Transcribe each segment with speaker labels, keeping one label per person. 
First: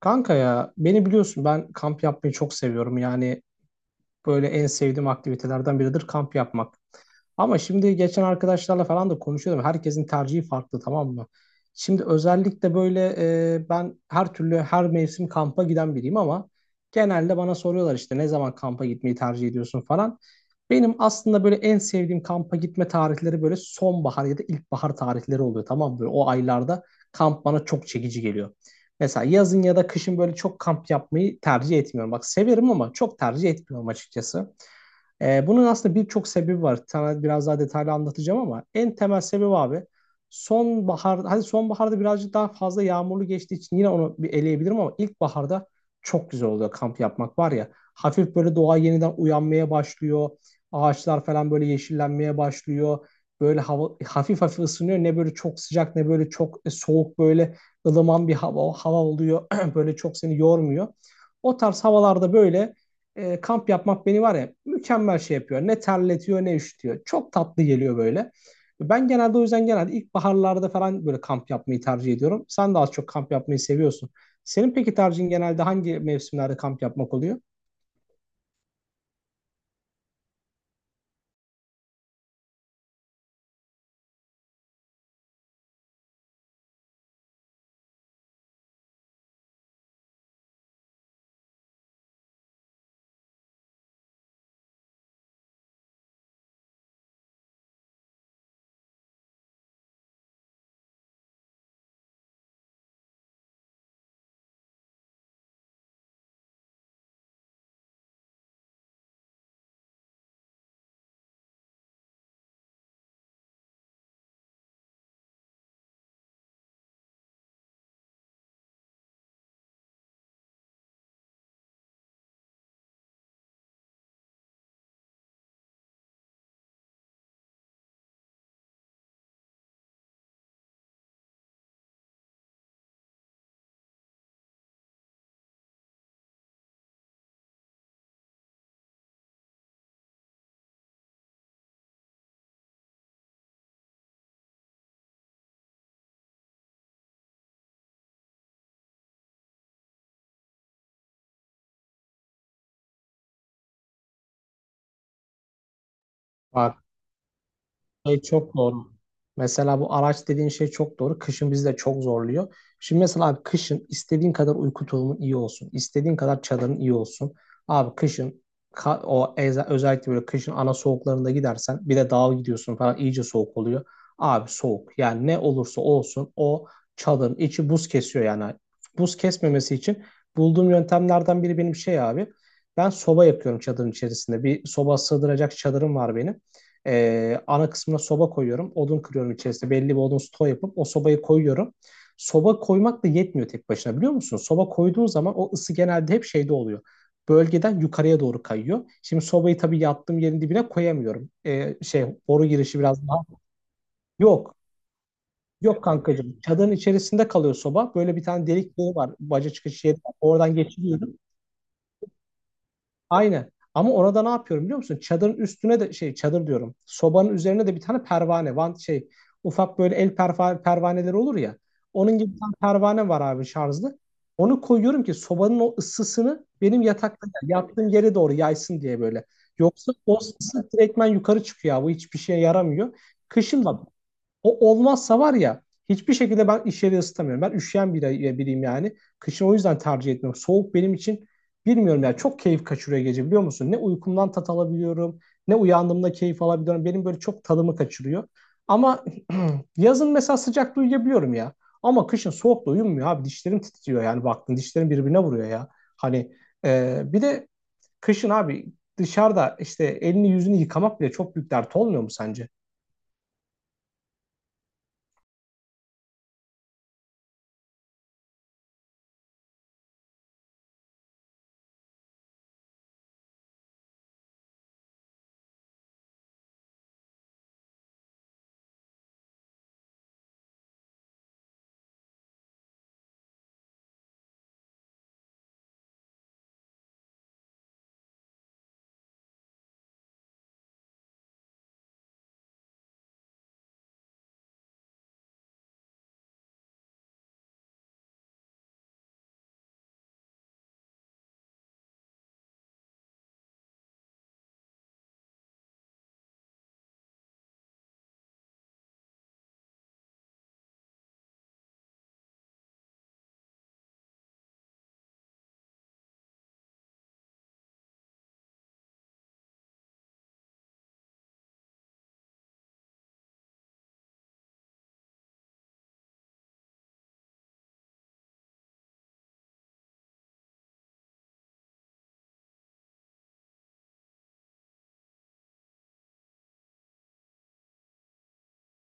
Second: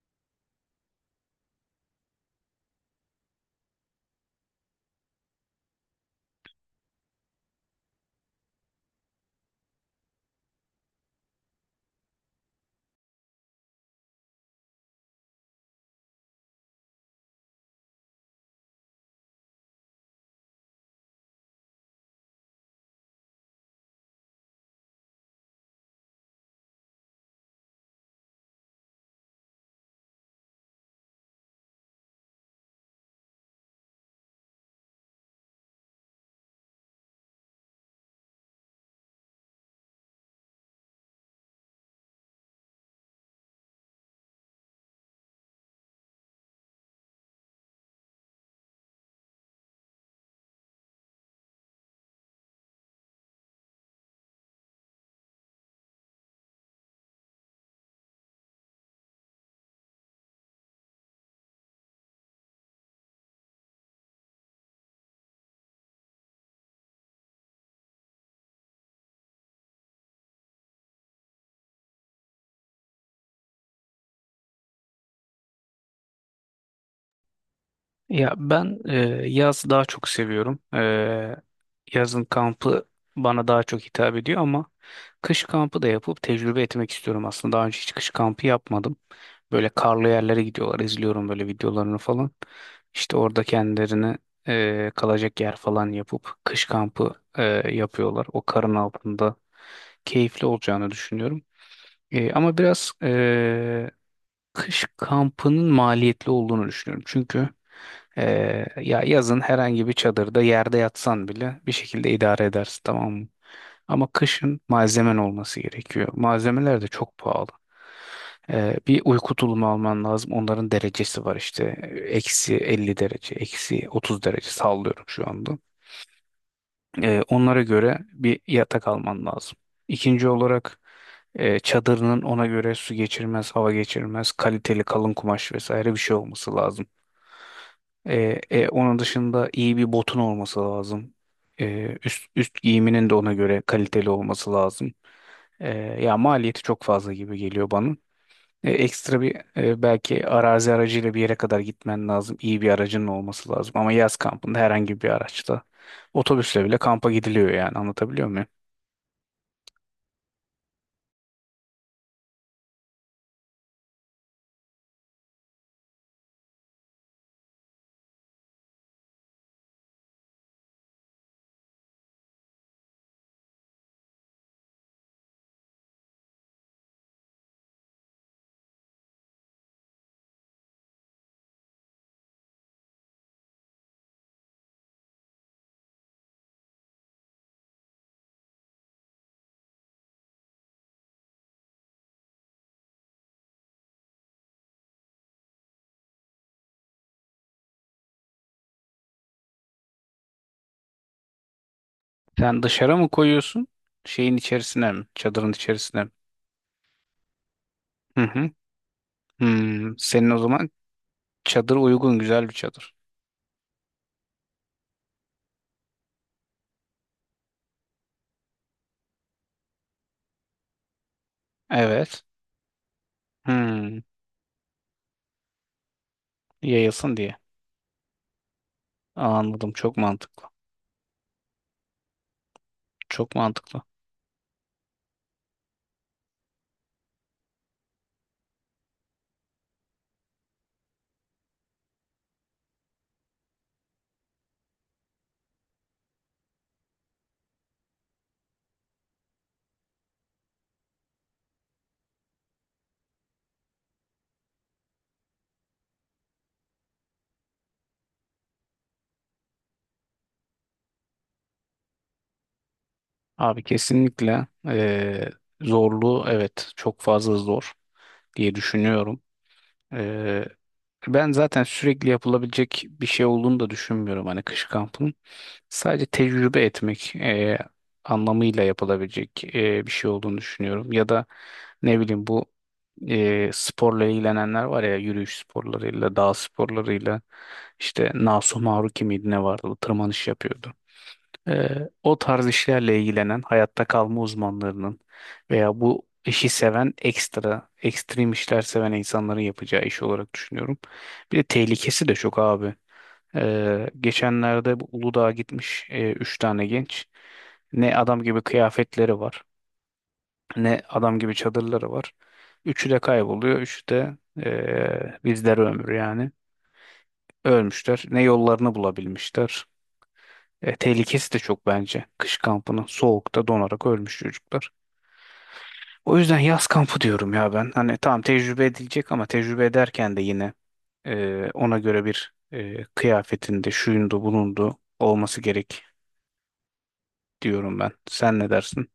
Speaker 1: Kanka ya beni biliyorsun ben kamp yapmayı çok seviyorum. Yani böyle en sevdiğim aktivitelerden biridir kamp yapmak. Ama şimdi geçen arkadaşlarla falan da konuşuyordum. Herkesin tercihi farklı, tamam mı? Şimdi özellikle böyle ben her türlü her mevsim kampa giden biriyim ama genelde bana soruyorlar işte ne zaman kampa gitmeyi tercih ediyorsun falan. Benim aslında böyle en sevdiğim kampa gitme tarihleri böyle sonbahar ya da ilkbahar tarihleri oluyor, tamam mı? Böyle o aylarda kamp bana çok çekici geliyor. Mesela yazın ya da kışın böyle çok kamp yapmayı tercih etmiyorum. Bak severim ama çok tercih etmiyorum açıkçası. Bunun aslında birçok sebebi var. Sana biraz daha detaylı anlatacağım ama en temel sebebi abi sonbahar, hadi sonbaharda birazcık daha fazla yağmurlu geçtiği için yine onu bir eleyebilirim ama ilkbaharda çok güzel oluyor kamp yapmak var ya. Hafif böyle doğa yeniden uyanmaya başlıyor. Ağaçlar falan böyle yeşillenmeye başlıyor. Böyle hava hafif hafif ısınıyor. Ne böyle çok sıcak ne böyle çok soğuk, böyle ılıman bir hava oluyor. Böyle çok seni yormuyor. O tarz havalarda böyle kamp yapmak beni var ya mükemmel şey yapıyor. Ne terletiyor ne üşütüyor. Çok tatlı geliyor böyle. Ben genelde o yüzden genelde ilkbaharlarda falan böyle kamp yapmayı tercih ediyorum. Sen de az çok kamp yapmayı seviyorsun. Senin peki tercihin genelde hangi mevsimlerde kamp yapmak oluyor?
Speaker 2: Ya ben e, yaz daha çok seviyorum. Yazın kampı bana daha çok hitap ediyor ama kış kampı da yapıp tecrübe etmek istiyorum aslında. Daha önce hiç kış kampı yapmadım. Böyle karlı yerlere gidiyorlar. İzliyorum böyle videolarını falan. İşte orada kendilerine kalacak yer falan yapıp kış kampı yapıyorlar. O karın altında keyifli olacağını düşünüyorum. Ama biraz kış kampının maliyetli olduğunu düşünüyorum. Çünkü ya yazın herhangi bir çadırda yerde yatsan bile bir şekilde idare edersin, tamam mı? Ama kışın malzemen olması gerekiyor. Malzemeler de çok pahalı. Bir uyku tulumu alman lazım. Onların derecesi var işte. Eksi 50 derece, eksi 30 derece sallıyorum şu anda. Onlara göre bir yatak alman lazım. İkinci olarak çadırının ona göre su geçirmez, hava geçirmez, kaliteli kalın kumaş vesaire bir şey olması lazım. Onun dışında iyi bir botun olması lazım. Üst giyiminin de ona göre kaliteli olması lazım. E, Ya maliyeti çok fazla gibi geliyor bana. Ekstra bir belki arazi aracıyla bir yere kadar gitmen lazım. İyi bir aracın olması lazım. Ama yaz kampında herhangi bir araçta, otobüsle
Speaker 1: Aa,
Speaker 2: bile kampa gidiliyor, yani
Speaker 1: şey
Speaker 2: anlatabiliyor muyum?
Speaker 1: çok doğru. Mesela bu araç dediğin şey çok doğru. Kışın bizi de çok zorluyor. Şimdi mesela abi kışın istediğin kadar uyku tulumun iyi olsun, istediğin kadar çadırın iyi olsun. Abi kışın özellikle böyle kışın ana soğuklarında gidersen bir de dağa gidiyorsun falan iyice soğuk oluyor. Abi soğuk. Yani ne olursa olsun o çadırın içi buz kesiyor yani. Buz kesmemesi için bulduğum yöntemlerden biri benim şey abi. Ben soba yapıyorum çadırın içerisinde. Bir soba sığdıracak çadırım var benim. Ana kısmına soba koyuyorum. Odun kırıyorum içerisinde. Belli bir odun stoğu yapıp o sobayı koyuyorum. Soba koymak da yetmiyor tek başına, biliyor musun? Soba koyduğun zaman o ısı genelde hep şeyde oluyor. Bölgeden yukarıya doğru kayıyor. Şimdi sobayı tabii yattığım yerin dibine koyamıyorum. Şey boru
Speaker 2: Sen
Speaker 1: girişi
Speaker 2: dışarı mı
Speaker 1: biraz daha.
Speaker 2: koyuyorsun? Şeyin
Speaker 1: Yok.
Speaker 2: içerisine mi? Çadırın
Speaker 1: Yok
Speaker 2: içerisine mi?
Speaker 1: kankacığım. Çadırın içerisinde kalıyor soba. Böyle
Speaker 2: Hı
Speaker 1: bir tane
Speaker 2: hı.
Speaker 1: delik boru var. Baca çıkış yeri
Speaker 2: Hmm.
Speaker 1: var.
Speaker 2: Senin o
Speaker 1: Oradan
Speaker 2: zaman
Speaker 1: geçiriyorum.
Speaker 2: çadır uygun, güzel bir çadır.
Speaker 1: Aynen. Ama orada ne yapıyorum biliyor musun? Çadırın üstüne de şey çadır diyorum. Sobanın üzerine de bir tane pervane. Van şey ufak böyle el pervaneleri olur ya. Onun
Speaker 2: Evet.
Speaker 1: gibi bir tane pervane var abi şarjlı.
Speaker 2: Hmm.
Speaker 1: Onu koyuyorum ki sobanın o ısısını benim
Speaker 2: Yayılsın
Speaker 1: yatakta
Speaker 2: diye.
Speaker 1: yattığım yere doğru yaysın diye böyle.
Speaker 2: Anladım.
Speaker 1: Yoksa
Speaker 2: Çok
Speaker 1: o
Speaker 2: mantıklı.
Speaker 1: ısı direktmen yukarı çıkıyor abi. Bu hiçbir şeye yaramıyor.
Speaker 2: Çok
Speaker 1: Kışın
Speaker 2: mantıklı.
Speaker 1: bak o olmazsa var ya hiçbir şekilde ben iş yeri ısıtamıyorum. Ben üşüyen biriyim yani. Kışın o yüzden tercih etmiyorum. Soğuk benim için bilmiyorum yani çok keyif kaçırıyor gece, biliyor musun? Ne uykumdan tat alabiliyorum ne uyandığımda keyif alabiliyorum. Benim böyle çok tadımı kaçırıyor. Ama yazın mesela sıcakta uyuyabiliyorum ya. Ama kışın soğukta uyumuyor abi. Dişlerim titriyor yani baktın dişlerim birbirine vuruyor ya. Hani bir de kışın abi dışarıda işte elini yüzünü yıkamak bile çok büyük dert olmuyor mu sence?
Speaker 2: Abi kesinlikle zorluğu, evet, çok fazla zor diye düşünüyorum. Ben zaten sürekli yapılabilecek bir şey olduğunu da düşünmüyorum, hani kış kampının. Sadece tecrübe etmek anlamıyla yapılabilecek bir şey olduğunu düşünüyorum. Ya da ne bileyim, bu sporla ilgilenenler var ya, yürüyüş sporlarıyla, dağ sporlarıyla, işte Nasu Maruki miydi ne vardı, bu tırmanış yapıyordu. O tarz işlerle ilgilenen hayatta kalma uzmanlarının veya bu işi seven ekstrem işler seven insanların yapacağı iş olarak düşünüyorum. Bir de tehlikesi de çok abi. Geçenlerde bu Uludağ'a gitmiş üç tane genç. Ne adam gibi kıyafetleri var, ne adam gibi çadırları var. Üçü de kayboluyor, üçü de bizlere ömür yani. Ölmüşler. Ne yollarını bulabilmişler. Tehlikesi de çok bence. Kış kampının soğukta donarak ölmüş çocuklar. O yüzden yaz kampı diyorum ya ben. Hani tamam, tecrübe edilecek ama tecrübe ederken de yine ona göre bir kıyafetinde şuyundu bulundu olması gerek diyorum ben. Sen ne dersin?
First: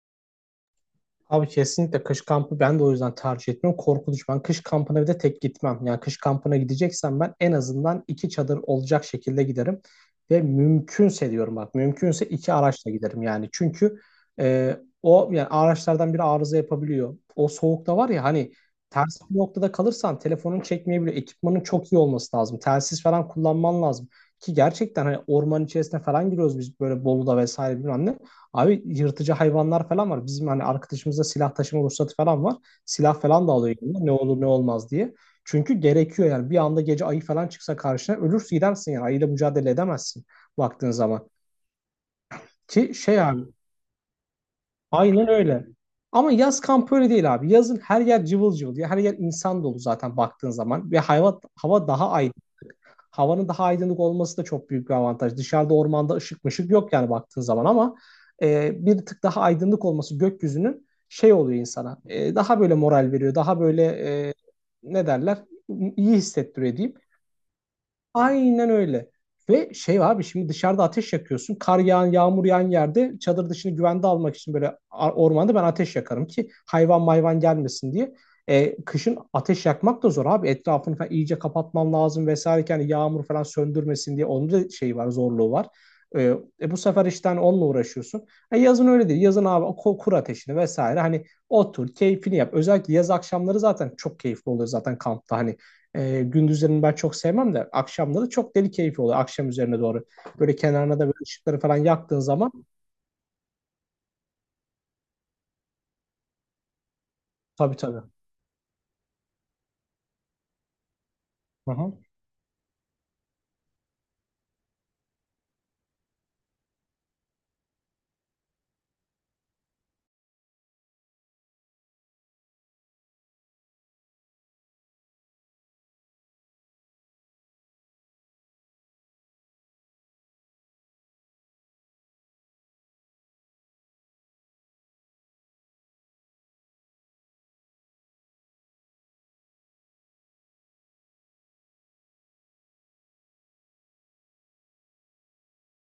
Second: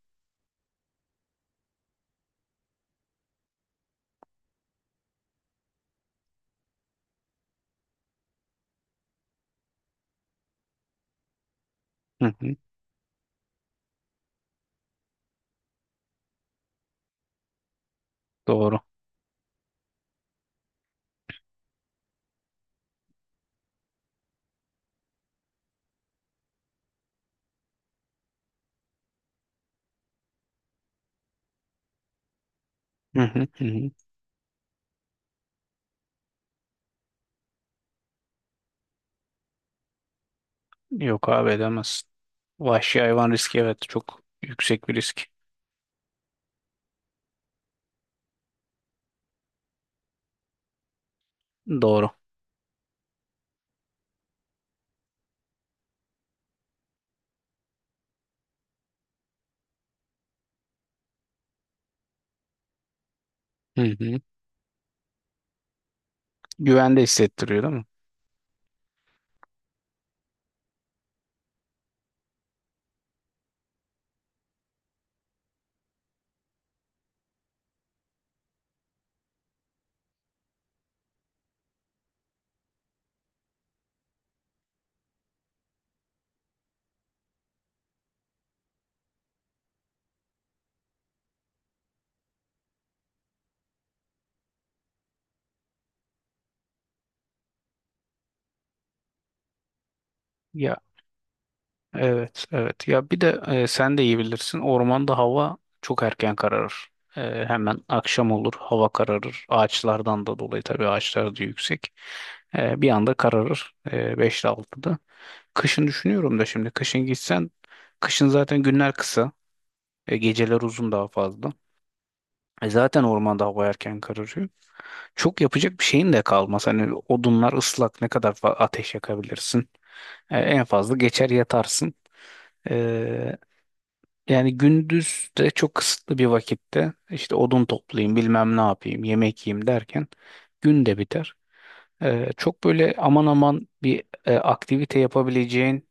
Speaker 1: Abi kesinlikle kış kampı ben de o yüzden tercih etmiyorum. Korkunç. Ben kış kampına bir de tek gitmem. Yani kış kampına gideceksem ben en azından iki çadır olacak şekilde giderim. Ve mümkünse diyorum bak
Speaker 2: Hı
Speaker 1: mümkünse iki
Speaker 2: hı,
Speaker 1: araçla giderim yani. Çünkü e, o yani araçlardan biri arıza yapabiliyor. O soğukta var ya hani
Speaker 2: doğru.
Speaker 1: ters bir noktada kalırsan telefonun çekmeyebiliyor. Ekipmanın çok iyi olması lazım. Telsiz falan kullanman lazım. Ki gerçekten hani orman içerisine falan giriyoruz biz böyle Bolu'da vesaire bilmem ne. Abi yırtıcı hayvanlar falan var. Bizim hani arkadaşımızda silah taşıma ruhsatı falan var.
Speaker 2: Hı
Speaker 1: Silah
Speaker 2: hı,
Speaker 1: falan da
Speaker 2: hı
Speaker 1: alıyor
Speaker 2: hı.
Speaker 1: yanına ne olur ne olmaz diye. Çünkü gerekiyor yani bir anda gece ayı falan çıksa karşına ölürsün gidersin yani ayıyla mücadele edemezsin baktığın
Speaker 2: Yok
Speaker 1: zaman.
Speaker 2: abi, edemezsin.
Speaker 1: Ki
Speaker 2: Vahşi
Speaker 1: şey
Speaker 2: hayvan
Speaker 1: abi
Speaker 2: riski, evet, çok yüksek bir risk.
Speaker 1: aynen öyle. Ama yaz kampı öyle değil abi. Yazın her yer cıvıl cıvıl diye her yer insan dolu zaten baktığın zaman. Ve hava daha
Speaker 2: Doğru.
Speaker 1: aydın. Havanın daha aydınlık olması da çok büyük bir avantaj. Dışarıda ormanda ışık mışık yok yani baktığın zaman ama bir tık daha aydınlık olması gökyüzünün şey oluyor insana. E, daha böyle moral veriyor. Daha
Speaker 2: Hı
Speaker 1: böyle
Speaker 2: hı.
Speaker 1: e, ne derler? İyi hissettiriyor diyeyim.
Speaker 2: Güvende hissettiriyor, değil mi?
Speaker 1: Aynen öyle. Ve şey abi şimdi dışarıda ateş yakıyorsun. Kar yağan, yağmur yağan yerde çadır dışını güvende almak için böyle ormanda ben ateş yakarım ki hayvan mayvan gelmesin diye. E, kışın ateş yakmak da zor abi. Etrafını falan iyice kapatman lazım vesaire. Ki yani yağmur falan söndürmesin diye onun da şeyi var, zorluğu var. E, Bu sefer işte hani onunla uğraşıyorsun. E, yazın öyle değil. Yazın abi kur ateşini vesaire. Hani otur, keyfini yap. Özellikle yaz akşamları zaten çok keyifli oluyor zaten kampta. Hani gündüzlerini ben çok sevmem de akşamları çok deli keyfi oluyor akşam üzerine doğru. Böyle
Speaker 2: Ya,
Speaker 1: kenarına da böyle ışıkları falan yaktığın
Speaker 2: evet,
Speaker 1: zaman
Speaker 2: evet. Ya bir de sen de iyi bilirsin. Ormanda hava çok erken kararır.
Speaker 1: tabii,
Speaker 2: Hemen
Speaker 1: tabii.
Speaker 2: akşam olur, hava kararır. Ağaçlardan da dolayı, tabii ağaçlar da
Speaker 1: Hı
Speaker 2: yüksek.
Speaker 1: hı.
Speaker 2: Bir anda kararır. 5 ile 6'da. Kışın düşünüyorum da şimdi. Kışın gitsen, kışın zaten günler kısa. Geceler uzun daha fazla. Zaten ormanda hava erken kararıyor. Çok yapacak bir şeyin de kalmaz. Hani odunlar ıslak, ne kadar ateş yakabilirsin. En fazla geçer yatarsın. E, Yani gündüz de çok kısıtlı bir vakitte işte odun toplayayım, bilmem ne yapayım, yemek yiyeyim derken gün de biter. Çok böyle aman aman bir aktivite yapabileceğin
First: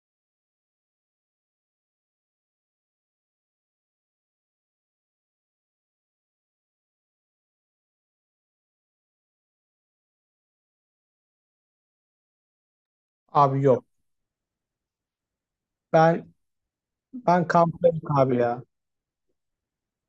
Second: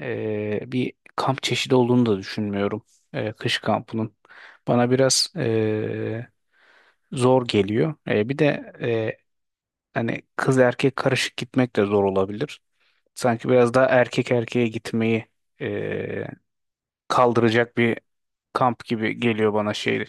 Speaker 2: bir kamp çeşidi olduğunu da düşünmüyorum, kış kampının. Bana biraz zor geliyor. Bir de hani kız erkek karışık gitmek de zor olabilir. Sanki
Speaker 1: Abi
Speaker 2: biraz
Speaker 1: yok.
Speaker 2: daha erkek erkeğe gitmeyi e,
Speaker 1: Ben ben
Speaker 2: kaldıracak bir
Speaker 1: kamptayım abi ya.
Speaker 2: kamp gibi geliyor bana şey.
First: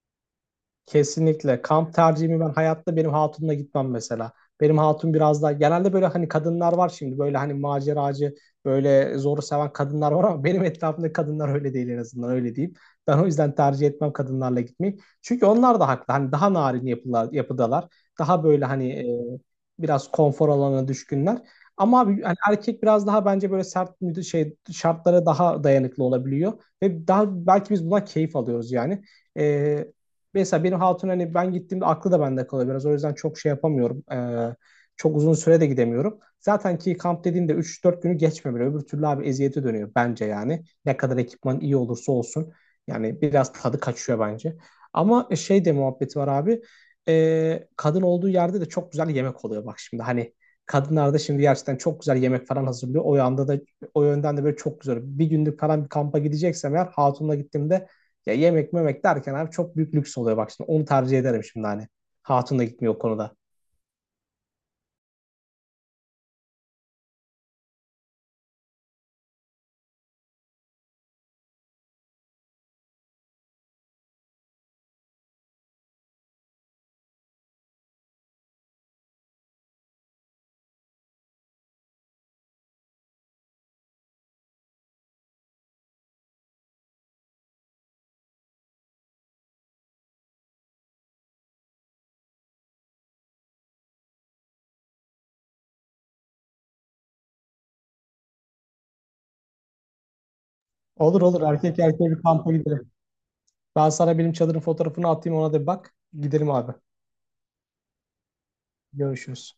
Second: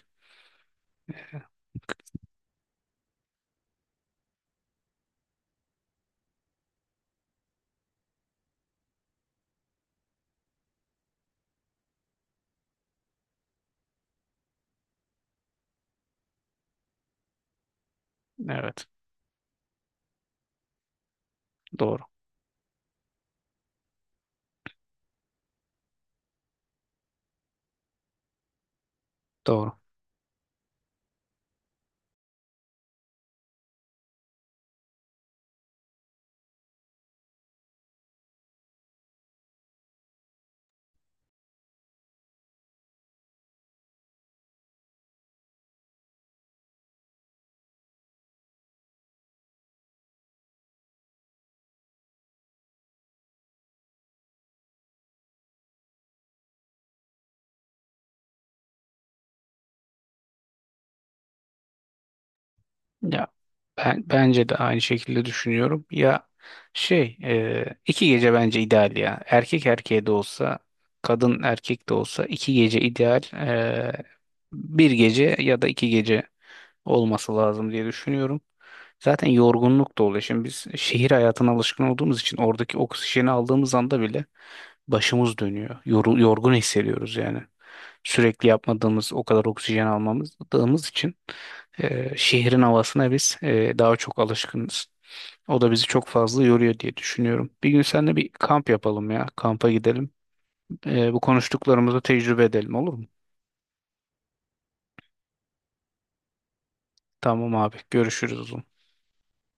Speaker 1: Kesinlikle. Kamp tercihimi ben hayatta benim hatunla gitmem mesela. Benim hatun biraz daha genelde böyle hani kadınlar var şimdi böyle hani maceracı böyle zoru seven kadınlar var ama benim etrafımda kadınlar öyle değil, en azından öyle diyeyim. Ben o yüzden tercih etmem kadınlarla gitmeyi. Çünkü onlar da haklı. Hani daha narin yapılar, yapıdalar. Daha böyle
Speaker 2: Evet,
Speaker 1: hani biraz konfor alanına düşkünler. Ama
Speaker 2: doğru,
Speaker 1: abi hani erkek biraz daha bence böyle sert şey şartlara daha dayanıklı olabiliyor ve daha belki biz bundan keyif alıyoruz yani.
Speaker 2: doğru.
Speaker 1: E, Mesela benim hatun hani ben gittiğimde aklı da bende kalıyor biraz. O yüzden çok şey yapamıyorum. Çok uzun süre de gidemiyorum. Zaten ki kamp dediğinde 3-4 günü geçmiyor bile. Öbür türlü abi eziyete dönüyor bence yani. Ne kadar ekipman iyi olursa olsun. Yani biraz tadı kaçıyor bence. Ama şey de muhabbeti var abi. Kadın olduğu yerde de çok güzel yemek oluyor bak şimdi. Hani kadınlar da şimdi gerçekten çok güzel yemek falan hazırlıyor. O yanda da o yönden de böyle çok güzel. Bir günlük falan bir kampa gideceksem eğer hatunla gittiğimde ya yemek memek derken abi çok büyük lüks oluyor bak şimdi. Onu tercih ederim şimdi hani. Hatun da gitmiyor o
Speaker 2: Ya
Speaker 1: konuda.
Speaker 2: ben bence de aynı şekilde düşünüyorum. Ya şey, iki gece bence ideal ya. Erkek erkeğe de olsa, kadın erkek de olsa iki gece ideal. Bir gece ya da iki gece olması lazım diye düşünüyorum. Zaten yorgunluk da oluyor. Şimdi biz şehir hayatına alışkın olduğumuz için oradaki oksijeni aldığımız anda bile başımız dönüyor. Yorgun hissediyoruz yani. Sürekli yapmadığımız, o kadar oksijen almadığımız için şehrin havasına biz daha çok alışkınız. O da bizi çok fazla yoruyor diye düşünüyorum. Bir gün seninle bir kamp yapalım ya. Kampa gidelim. Bu
Speaker 1: Olur olur, erkek
Speaker 2: konuştuklarımızı
Speaker 1: erkeğe bir
Speaker 2: tecrübe
Speaker 1: kampa
Speaker 2: edelim,
Speaker 1: gidelim.
Speaker 2: olur mu?
Speaker 1: Ben sana benim çadırın fotoğrafını atayım, ona da bir bak. Gidelim abi.
Speaker 2: Tamam abi. Görüşürüz o zaman.
Speaker 1: Görüşürüz.